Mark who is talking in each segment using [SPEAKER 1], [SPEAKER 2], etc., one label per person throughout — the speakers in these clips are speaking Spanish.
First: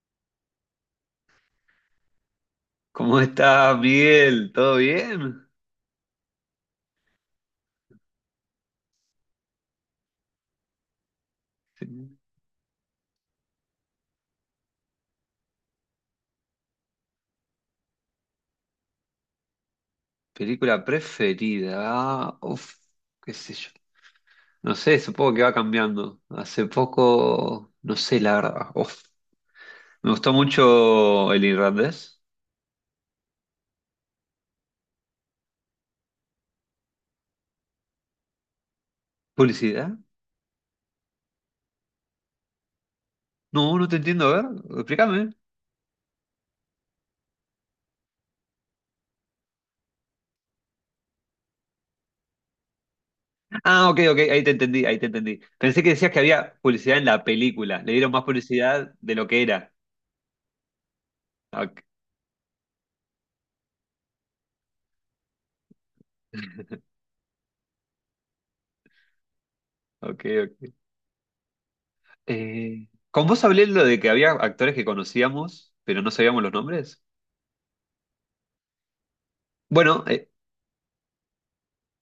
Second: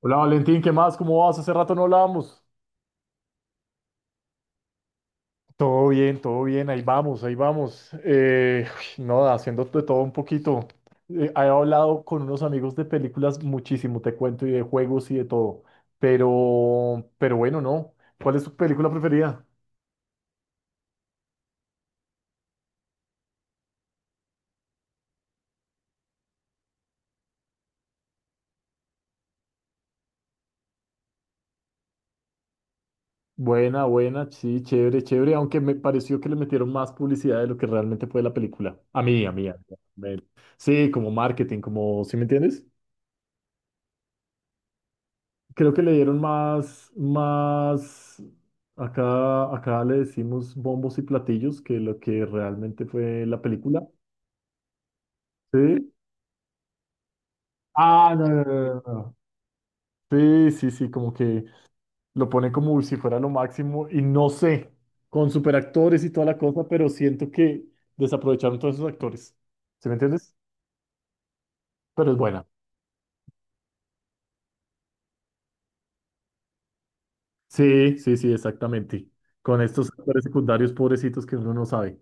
[SPEAKER 1] Hola Valentín, ¿qué más? ¿Cómo vas? Hace rato no hablábamos.
[SPEAKER 2] ¿Cómo estás, Miguel? ¿Todo bien?
[SPEAKER 1] Todo bien, ahí vamos, ahí vamos. No, haciendo de todo un poquito. He hablado con unos amigos de películas muchísimo, te cuento, y de juegos y de todo. Pero bueno, no. ¿Cuál es tu película preferida?
[SPEAKER 2] Película preferida. Qué sé yo. No sé, supongo que va cambiando. Hace poco, no sé, la verdad. Uf. Me gustó mucho El Irlandés.
[SPEAKER 1] Buena, buena, sí, chévere, chévere, aunque me pareció que le metieron más publicidad de lo que realmente fue la película. A mí, a mí, a mí.
[SPEAKER 2] ¿Publicidad?
[SPEAKER 1] a mí. Sí, como marketing, como, ¿sí me entiendes?
[SPEAKER 2] No, no te entiendo, a ver, explícame.
[SPEAKER 1] Creo que le dieron acá, acá le decimos bombos y platillos que lo que realmente fue la película.
[SPEAKER 2] Ok, ok, ahí te entendí, ahí te entendí. Pensé que
[SPEAKER 1] Sí.
[SPEAKER 2] decías que había publicidad en la película. Le dieron
[SPEAKER 1] Ah,
[SPEAKER 2] más
[SPEAKER 1] no, no, no, no,
[SPEAKER 2] publicidad de
[SPEAKER 1] no.
[SPEAKER 2] lo que era.
[SPEAKER 1] Sí, sí, sí, como que
[SPEAKER 2] Ok,
[SPEAKER 1] lo pone como si fuera lo máximo y no sé, con superactores y toda la cosa, pero siento que desaprovecharon todos esos actores. ¿Sí me
[SPEAKER 2] ok.
[SPEAKER 1] entiendes?
[SPEAKER 2] Ok.
[SPEAKER 1] Pero es buena.
[SPEAKER 2] ¿Con vos hablé lo de que había actores que conocíamos, pero no sabíamos los nombres?
[SPEAKER 1] Sí, sí, sí, exactamente. Con estos
[SPEAKER 2] Bueno,
[SPEAKER 1] actores
[SPEAKER 2] eh,
[SPEAKER 1] secundarios pobrecitos que uno no sabe.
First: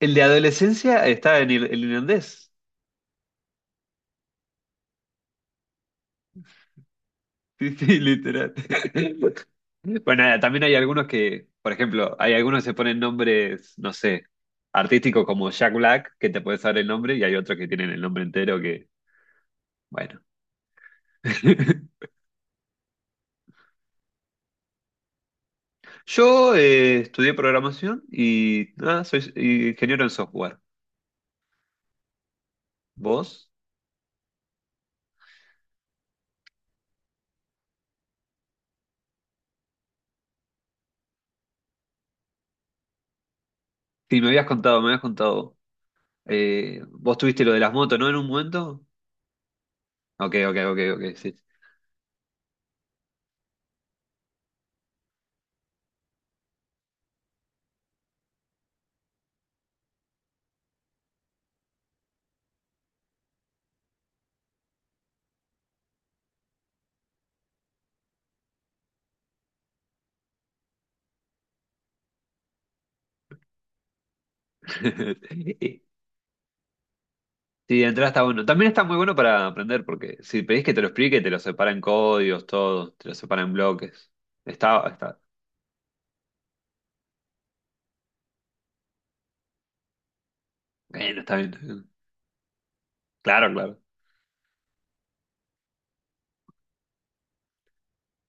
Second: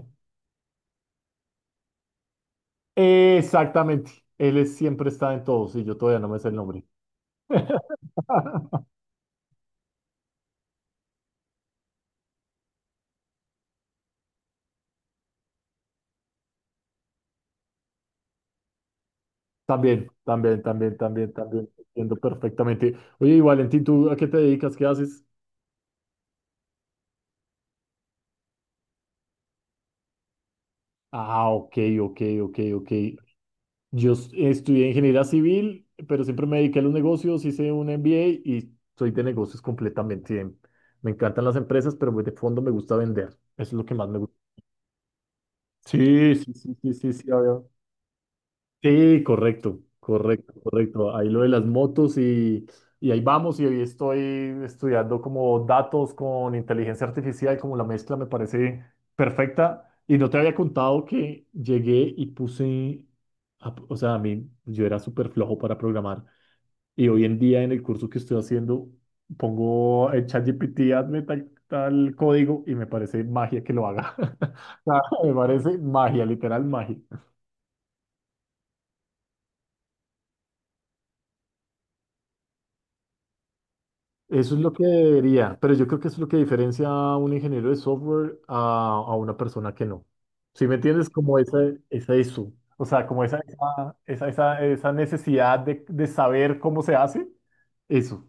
[SPEAKER 2] el de adolescencia está en el irlandés.
[SPEAKER 1] Exactamente. Siempre está en todos y yo todavía no me sé el nombre.
[SPEAKER 2] Sí, sí, literal. Bueno, nada, también hay algunos que, por ejemplo, hay algunos que se ponen nombres, no sé, artísticos como Jack Black, que te puedes saber el nombre, y hay otros que tienen el nombre entero que,
[SPEAKER 1] También,
[SPEAKER 2] bueno.
[SPEAKER 1] también, también, también, también. Entiendo perfectamente. Oye, y Valentín, ¿tú a qué te dedicas? ¿Qué haces?
[SPEAKER 2] Yo estudié programación y nada, soy ingeniero en software.
[SPEAKER 1] Ah, ok, ok, ok, ok.
[SPEAKER 2] ¿Vos?
[SPEAKER 1] Estudié ingeniería civil, pero siempre me dediqué a los negocios, hice un MBA y soy de negocios completamente. Me encantan las empresas, pero de fondo me gusta vender. Eso es lo que más me
[SPEAKER 2] Sí, me
[SPEAKER 1] gusta.
[SPEAKER 2] habías contado, me habías contado.
[SPEAKER 1] Sí, sí, sí, sí, sí,
[SPEAKER 2] Vos
[SPEAKER 1] sí,
[SPEAKER 2] tuviste lo de
[SPEAKER 1] obvio.
[SPEAKER 2] las motos, ¿no? En un momento.
[SPEAKER 1] Sí, correcto,
[SPEAKER 2] Ok,
[SPEAKER 1] correcto,
[SPEAKER 2] ok, ok,
[SPEAKER 1] correcto.
[SPEAKER 2] ok,
[SPEAKER 1] Ahí
[SPEAKER 2] sí.
[SPEAKER 1] lo de las motos y ahí vamos y hoy estoy estudiando como datos con inteligencia artificial, como la mezcla me parece perfecta. Y no te había contado que llegué y o sea, a mí yo era súper flojo para programar y hoy en día en el curso que estoy haciendo pongo el ChatGPT, hazme tal, tal código y me parece magia que lo haga. O sea, me parece magia, literal magia.
[SPEAKER 2] Sí, de entrada está bueno. También está muy bueno para aprender, porque si pedís que te lo explique, te lo separan códigos, todo, te lo separan bloques.
[SPEAKER 1] Eso es lo que
[SPEAKER 2] Está, está.
[SPEAKER 1] debería, pero yo creo que eso es lo que diferencia a un ingeniero de software a una persona que no. ¿Sí me entiendes?
[SPEAKER 2] Bueno, está
[SPEAKER 1] Como esa,
[SPEAKER 2] bien.
[SPEAKER 1] esa eso, O sea, como
[SPEAKER 2] Claro, claro.
[SPEAKER 1] esa necesidad de saber cómo se hace, eso.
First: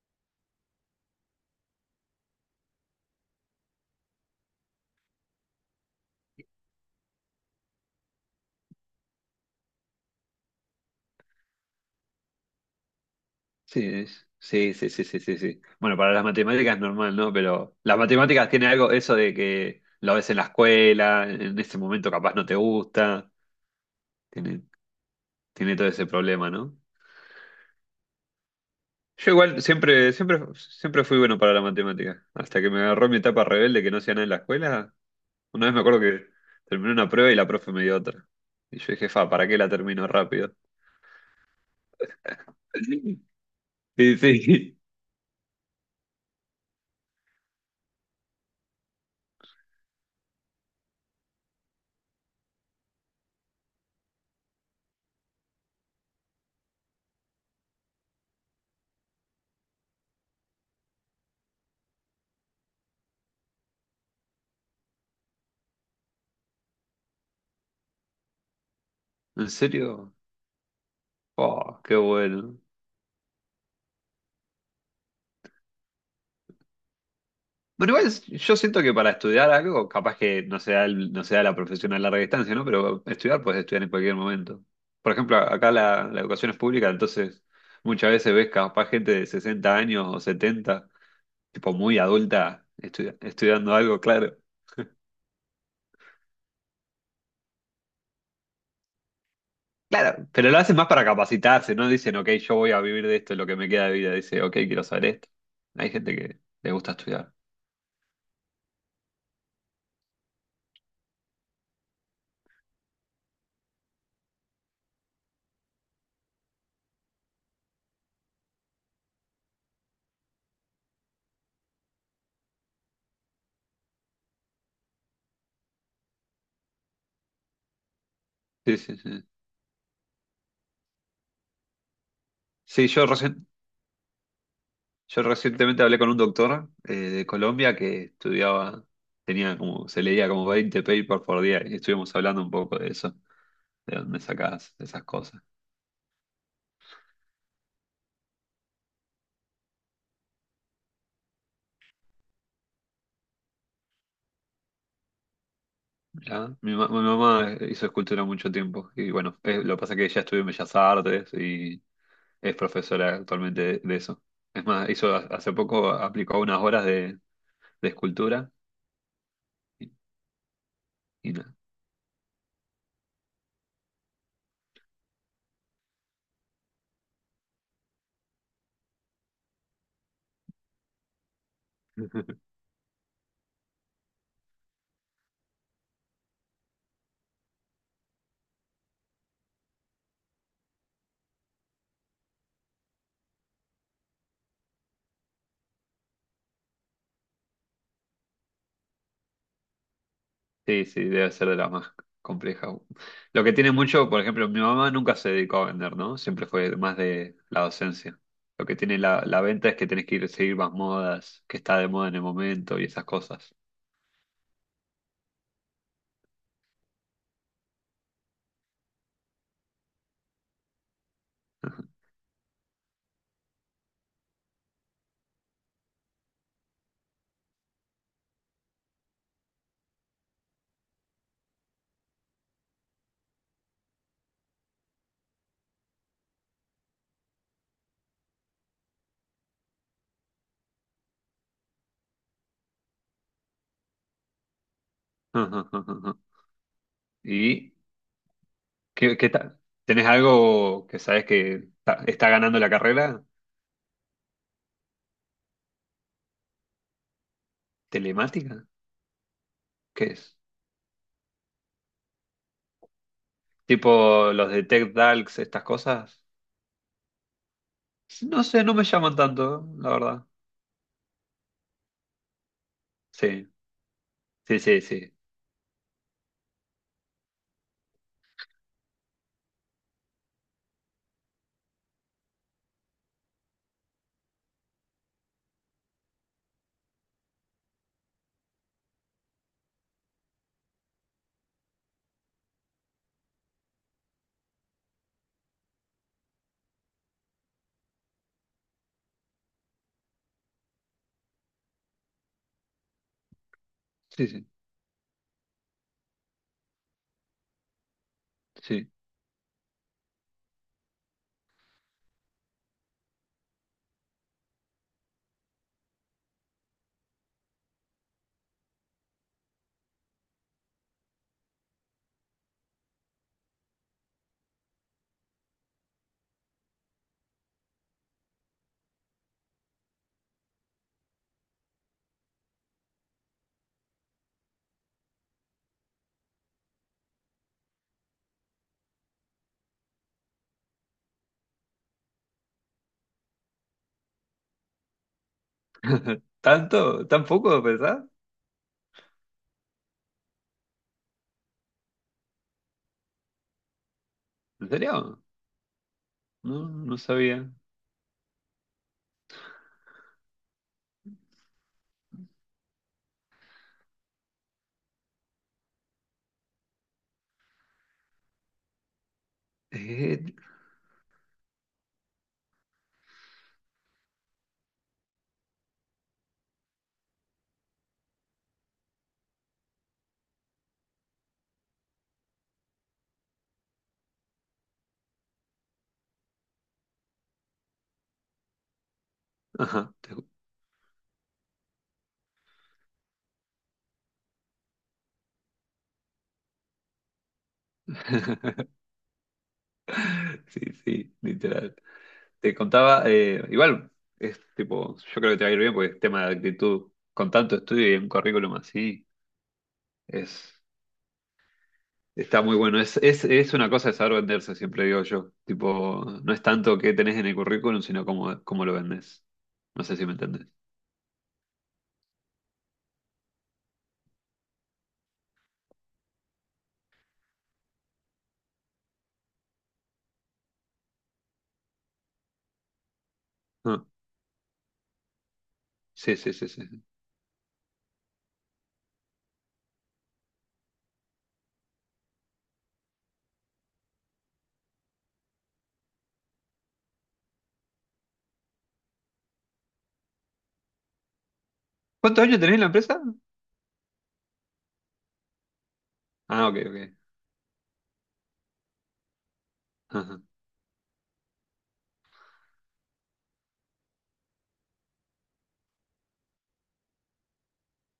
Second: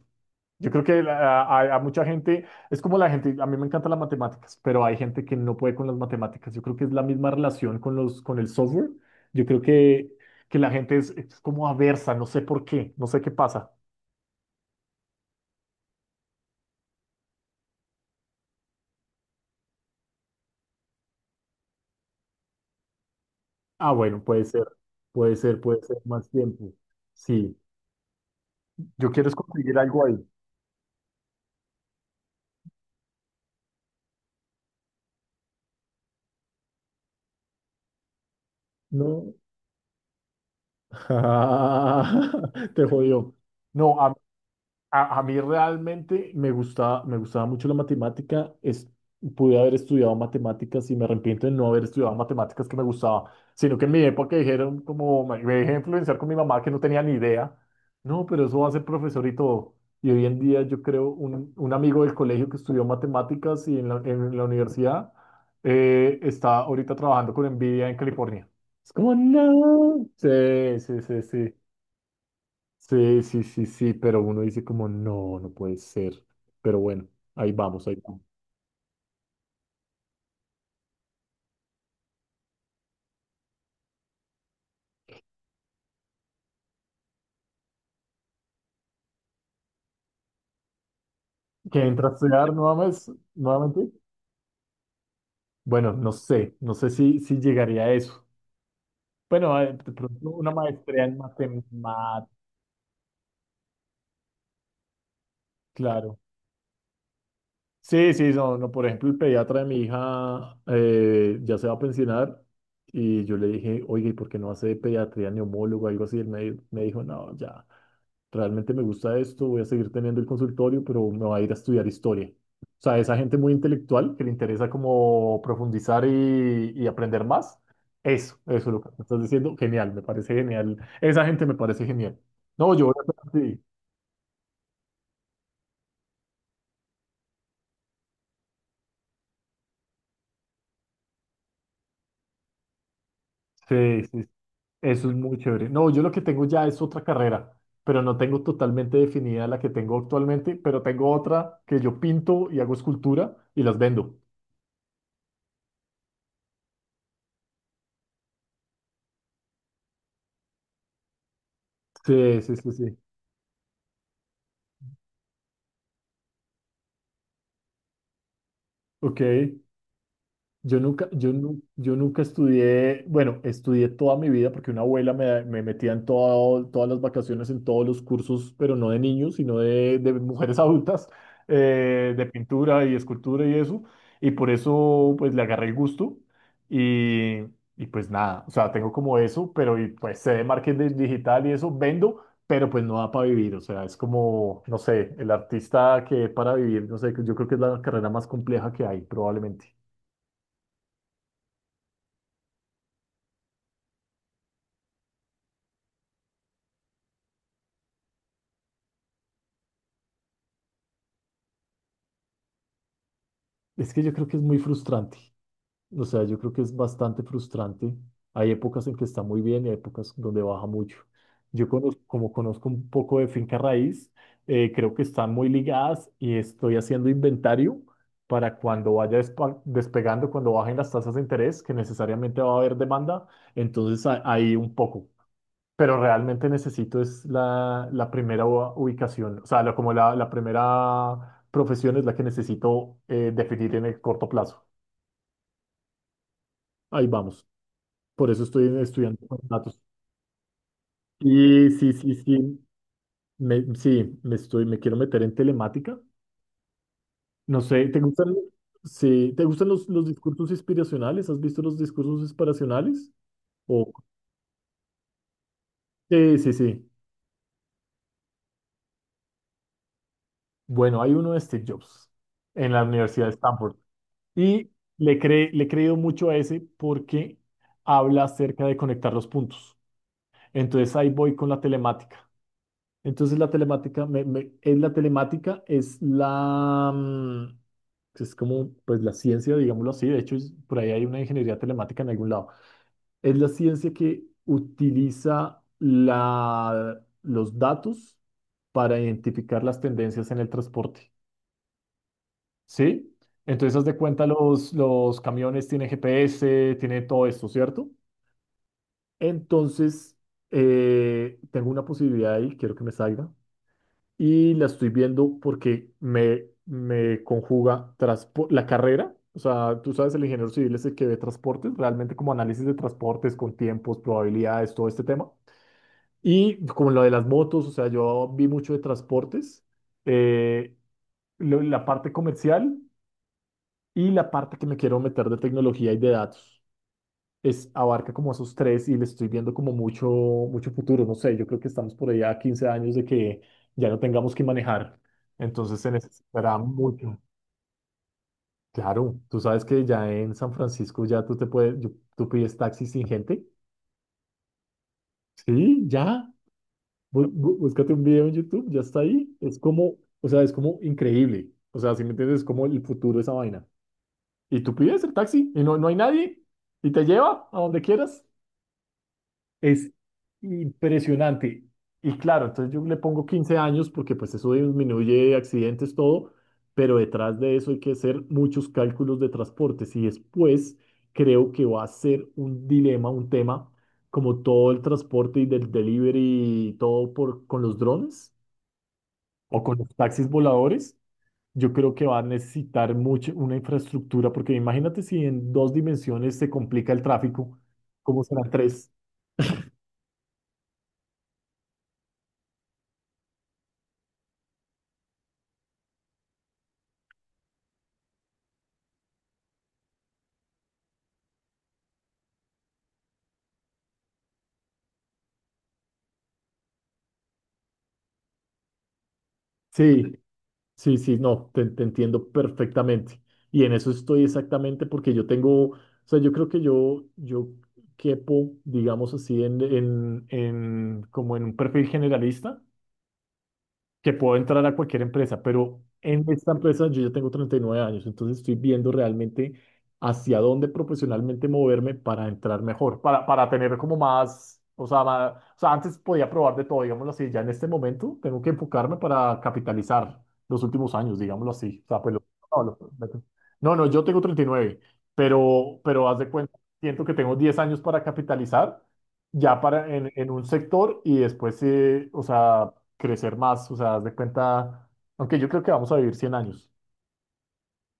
[SPEAKER 1] Yo creo que a mucha gente, es como la gente, a mí me encantan las matemáticas, pero hay gente que no puede con las matemáticas. Yo creo que es la misma relación con con el software. Yo creo que, que la gente es como aversa, no sé por qué, no sé qué pasa.
[SPEAKER 2] Sí, sí, sí, sí, sí, sí, sí. Bueno, para las matemáticas es normal, ¿no? Pero las matemáticas tiene algo, eso de que lo ves en la escuela, en ese momento capaz no te gusta.
[SPEAKER 1] Ah, bueno, puede
[SPEAKER 2] Tiene,
[SPEAKER 1] ser, puede ser,
[SPEAKER 2] tiene
[SPEAKER 1] puede
[SPEAKER 2] todo
[SPEAKER 1] ser
[SPEAKER 2] ese
[SPEAKER 1] más
[SPEAKER 2] problema,
[SPEAKER 1] tiempo.
[SPEAKER 2] ¿no?
[SPEAKER 1] Sí, yo quiero
[SPEAKER 2] Yo
[SPEAKER 1] es
[SPEAKER 2] igual
[SPEAKER 1] conseguir algo
[SPEAKER 2] siempre,
[SPEAKER 1] ahí.
[SPEAKER 2] siempre, siempre fui bueno para la matemática. Hasta que me agarró mi etapa rebelde que no hacía nada en la escuela. Una vez me acuerdo que terminé una prueba y la profe me dio otra. Y yo dije, fa,
[SPEAKER 1] No,
[SPEAKER 2] ¿para qué la termino rápido?
[SPEAKER 1] te jodió. No.
[SPEAKER 2] Sí, sí.
[SPEAKER 1] A mí realmente me gustaba mucho la matemática. Es, pude haber estudiado matemáticas y me arrepiento de no haber estudiado matemáticas que me gustaba, sino que en mi época dijeron como me dejé influenciar con mi mamá que no tenía ni idea. No, pero eso va a ser profesor y todo. Y hoy en día yo creo un amigo del colegio que estudió matemáticas y en la universidad, está ahorita trabajando con Nvidia en California. Es como,
[SPEAKER 2] ¿En
[SPEAKER 1] no.
[SPEAKER 2] serio?
[SPEAKER 1] Sí, sí, sí, sí.
[SPEAKER 2] Oh, qué bueno.
[SPEAKER 1] Sí, sí, sí, sí, pero uno dice como, no, no puede ser. Pero bueno, ahí vamos,
[SPEAKER 2] Bueno,
[SPEAKER 1] ahí
[SPEAKER 2] igual
[SPEAKER 1] vamos.
[SPEAKER 2] es- yo siento que para estudiar algo, capaz que no sea, el- no sea la profesión a larga distancia, ¿no? Pero estudiar puedes estudiar en cualquier momento. Por ejemplo, acá la educación es pública, entonces muchas veces ves capaz gente de 60 años o 70 tipo
[SPEAKER 1] ¿Qué
[SPEAKER 2] muy
[SPEAKER 1] entra a estudiar
[SPEAKER 2] adulta,
[SPEAKER 1] nuevamente?
[SPEAKER 2] estu- estudiando
[SPEAKER 1] nuevamente?
[SPEAKER 2] algo, claro.
[SPEAKER 1] Bueno, no sé, no sé si llegaría a eso. Bueno, a- de
[SPEAKER 2] Claro,
[SPEAKER 1] pronto una
[SPEAKER 2] pero lo hacen más
[SPEAKER 1] maestría
[SPEAKER 2] para
[SPEAKER 1] en
[SPEAKER 2] capacitarse, no dicen,
[SPEAKER 1] matemáticas,
[SPEAKER 2] ok, yo voy a vivir de esto, lo que me queda de vida, dice, ok, quiero saber esto. Hay gente
[SPEAKER 1] claro.
[SPEAKER 2] que le gusta estudiar.
[SPEAKER 1] Sí, sí, no, no, por ejemplo, el pediatra de mi hija, ya se va a pensionar y yo le dije, oye, ¿y por qué no hace pediatría neumólogo o algo así? Él me dijo, no, ya, realmente me gusta esto, voy a seguir teniendo el consultorio, pero me voy a ir a estudiar historia. O sea, esa gente muy intelectual que le interesa como profundizar y aprender más, eso es
[SPEAKER 2] Sí,
[SPEAKER 1] lo que
[SPEAKER 2] sí,
[SPEAKER 1] me estás
[SPEAKER 2] sí.
[SPEAKER 1] diciendo, genial, me parece genial. Esa gente me parece genial. No, yo
[SPEAKER 2] Sí,
[SPEAKER 1] voy
[SPEAKER 2] yo,
[SPEAKER 1] a...
[SPEAKER 2] recien-
[SPEAKER 1] Sí,
[SPEAKER 2] yo recientemente hablé con un doctor de Colombia que estudiaba, tenía como, se leía como 20 papers por día y estuvimos hablando un poco de eso, de
[SPEAKER 1] sí,
[SPEAKER 2] dónde
[SPEAKER 1] sí.
[SPEAKER 2] sacás esas
[SPEAKER 1] Eso es muy
[SPEAKER 2] cosas.
[SPEAKER 1] chévere. No, yo lo que tengo ya es otra carrera, pero no tengo totalmente definida la que tengo actualmente, pero tengo otra que yo pinto y hago escultura y las vendo.
[SPEAKER 2] Mirá, mi mamá hizo escultura mucho tiempo y bueno, lo que pasa es que ella estudió en Bellas Artes y
[SPEAKER 1] Sí,
[SPEAKER 2] es
[SPEAKER 1] sí, sí, sí.
[SPEAKER 2] profesora actualmente de eso. Es más, hizo hace poco, aplicó unas horas de escultura
[SPEAKER 1] Ok.
[SPEAKER 2] y, y nada.
[SPEAKER 1] Yo nunca estudié, bueno, estudié toda mi vida porque una abuela me metía en todas las vacaciones, en todos los cursos, pero no de niños, sino de mujeres adultas, de pintura y escultura y eso. Y por eso, pues, le agarré el gusto y, y pues nada, o sea, tengo como eso, pues sé de marketing digital y eso, vendo, pero pues no da para vivir, o sea, es como, no sé, el artista que para vivir, no sé, yo creo que es la carrera más compleja que hay, probablemente.
[SPEAKER 2] Sí, sí, debe ser de las más complejas. Lo que tiene mucho, por ejemplo, mi mamá nunca se dedicó a vender, ¿no? Siempre fue más de la docencia. Lo que tiene la venta es que tenés que ir a seguir más modas, que está de moda en el momento y esas cosas.
[SPEAKER 1] Es que yo creo que es muy frustrante. O sea, yo creo que es bastante frustrante. Hay épocas en que está muy bien y hay épocas donde baja mucho. Como conozco un poco de finca raíz, creo que están muy ligadas y estoy haciendo inventario para cuando vaya despegando, cuando bajen las tasas de interés, que necesariamente va a haber demanda. Ahí un poco, pero realmente necesito es la primera ubicación, o sea, la primera profesión es la que necesito, definir en el corto plazo. Ahí vamos.
[SPEAKER 2] ¿Y
[SPEAKER 1] Por eso estoy
[SPEAKER 2] qué,
[SPEAKER 1] estudiando
[SPEAKER 2] qué
[SPEAKER 1] con
[SPEAKER 2] tal?
[SPEAKER 1] datos.
[SPEAKER 2] ¿Tenés algo que sabes
[SPEAKER 1] Y
[SPEAKER 2] que
[SPEAKER 1] sí,
[SPEAKER 2] está,
[SPEAKER 1] sí,
[SPEAKER 2] está ganando
[SPEAKER 1] sí,
[SPEAKER 2] la carrera?
[SPEAKER 1] sí, me quiero meter en telemática. No sé, ¿te gustan,
[SPEAKER 2] ¿Telemática?
[SPEAKER 1] sí, ¿te gustan
[SPEAKER 2] ¿Qué
[SPEAKER 1] los
[SPEAKER 2] es?
[SPEAKER 1] discursos inspiracionales? ¿Has visto los discursos inspiracionales? O,
[SPEAKER 2] Tipo los de Tech Talks, estas cosas.
[SPEAKER 1] sí, sí, sí.
[SPEAKER 2] No sé, no me llaman tanto, la verdad.
[SPEAKER 1] Bueno, hay uno de Steve Jobs en la Universidad de
[SPEAKER 2] Sí,
[SPEAKER 1] Stanford.
[SPEAKER 2] sí,
[SPEAKER 1] Y
[SPEAKER 2] sí, sí.
[SPEAKER 1] le he creído mucho a ese porque habla acerca de conectar los puntos. Entonces ahí voy con la telemática. Entonces la telemática es la telemática, es es como pues la ciencia, digámoslo así. De hecho, por ahí hay una ingeniería telemática en algún lado. Es la ciencia que utiliza los datos para identificar las tendencias en el transporte. ¿Sí? Entonces, haz de cuenta,
[SPEAKER 2] Sí, sí,
[SPEAKER 1] los camiones tienen GPS, tienen todo esto, ¿cierto?
[SPEAKER 2] sí.
[SPEAKER 1] Entonces, tengo una posibilidad ahí, quiero que me salga, y la estoy viendo porque me conjuga la carrera. O sea, tú sabes, el ingeniero civil es el que ve transportes, realmente como análisis de transportes con tiempos, probabilidades, todo este tema. Y como lo de las motos, o sea, yo vi mucho de transportes, eh, la parte comercial y la parte que me quiero meter de tecnología y de datos es, abarca como esos tres y le estoy viendo como mucho, mucho futuro. No sé, yo creo que estamos por allá a 15 años de que ya no tengamos que manejar. Entonces se necesitará
[SPEAKER 2] ¿Tanto?
[SPEAKER 1] mucho.
[SPEAKER 2] ¿Tan poco, pensás?
[SPEAKER 1] Claro, tú sabes que ya en San Francisco ya tú te puedes, tú pides taxi sin gente.
[SPEAKER 2] ¿En serio?
[SPEAKER 1] Sí, ya.
[SPEAKER 2] No, no sabía.
[SPEAKER 1] Búscate un video en YouTube, ya está ahí. Es como, o sea, es como increíble. O sea, si me entiendes, es como el futuro de esa vaina. Y tú pides el taxi y no, no hay nadie y te lleva a donde quieras. Es
[SPEAKER 2] Eh,
[SPEAKER 1] impresionante. Y claro, entonces yo le pongo 15 años porque pues eso disminuye accidentes, todo, pero detrás de eso hay que hacer muchos cálculos de transportes y después creo que va a ser un dilema, un tema, como todo el transporte y del delivery y todo por, con los drones o con los
[SPEAKER 2] ajá, te
[SPEAKER 1] taxis
[SPEAKER 2] ju-
[SPEAKER 1] voladores. Yo creo que va a necesitar mucho una infraestructura porque imagínate si en dos dimensiones se complica el tráfico, ¿cómo serán tres?
[SPEAKER 2] Sí, sí, literal. Te contaba, igual, es tipo, yo creo que te va a ir bien porque es tema de actitud. Con tanto estudio y un currículum así, es. Está muy bueno. Es una cosa de saber venderse, siempre digo yo. Tipo, no es tanto qué tenés en el currículum, sino cómo, cómo lo vendés. No sé
[SPEAKER 1] Sí.
[SPEAKER 2] si me entendés.
[SPEAKER 1] Sí, sí, no, te entiendo perfectamente. Y en eso estoy exactamente porque yo tengo, o sea, yo creo que yo quepo, digamos así, en, como en un perfil generalista,
[SPEAKER 2] Ah,
[SPEAKER 1] que puedo entrar a cualquier empresa, pero
[SPEAKER 2] sí,
[SPEAKER 1] en
[SPEAKER 2] sí, sí,
[SPEAKER 1] esta
[SPEAKER 2] sí.
[SPEAKER 1] empresa yo ya tengo 39 años, entonces estoy viendo realmente hacia dónde profesionalmente moverme para entrar mejor, para tener como más, o sea, o sea, antes podía probar de todo, digámoslo así, ya en este momento tengo que enfocarme para capitalizar los últimos años, digámoslo así.
[SPEAKER 2] ¿Cuántos años tenés en
[SPEAKER 1] No,
[SPEAKER 2] la
[SPEAKER 1] lo-
[SPEAKER 2] empresa?
[SPEAKER 1] no, no, yo tengo 39, pero haz de
[SPEAKER 2] Ah,
[SPEAKER 1] cuenta,
[SPEAKER 2] ok, ok.
[SPEAKER 1] siento que tengo 10 años para capitalizar ya para
[SPEAKER 2] Ajá.
[SPEAKER 1] en un sector y después, o sea, crecer más, o sea, haz de cuenta, aunque yo creo que vamos a vivir 100 años.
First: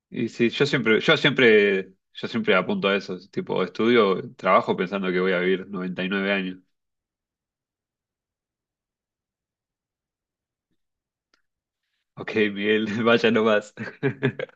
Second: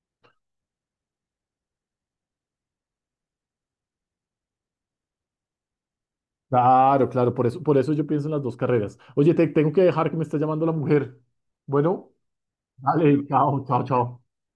[SPEAKER 2] Y sí, yo siempre, yo siempre, yo siempre apunto a eso. Tipo, estudio, trabajo pensando que voy a vivir 99 años.
[SPEAKER 1] Claro, claro, por eso yo pienso en las dos carreras. Oye, te tengo que dejar que me está llamando la mujer. Bueno,
[SPEAKER 2] Ok, Miguel,
[SPEAKER 1] dale,
[SPEAKER 2] vaya
[SPEAKER 1] chao,
[SPEAKER 2] nomás.
[SPEAKER 1] chao, chao.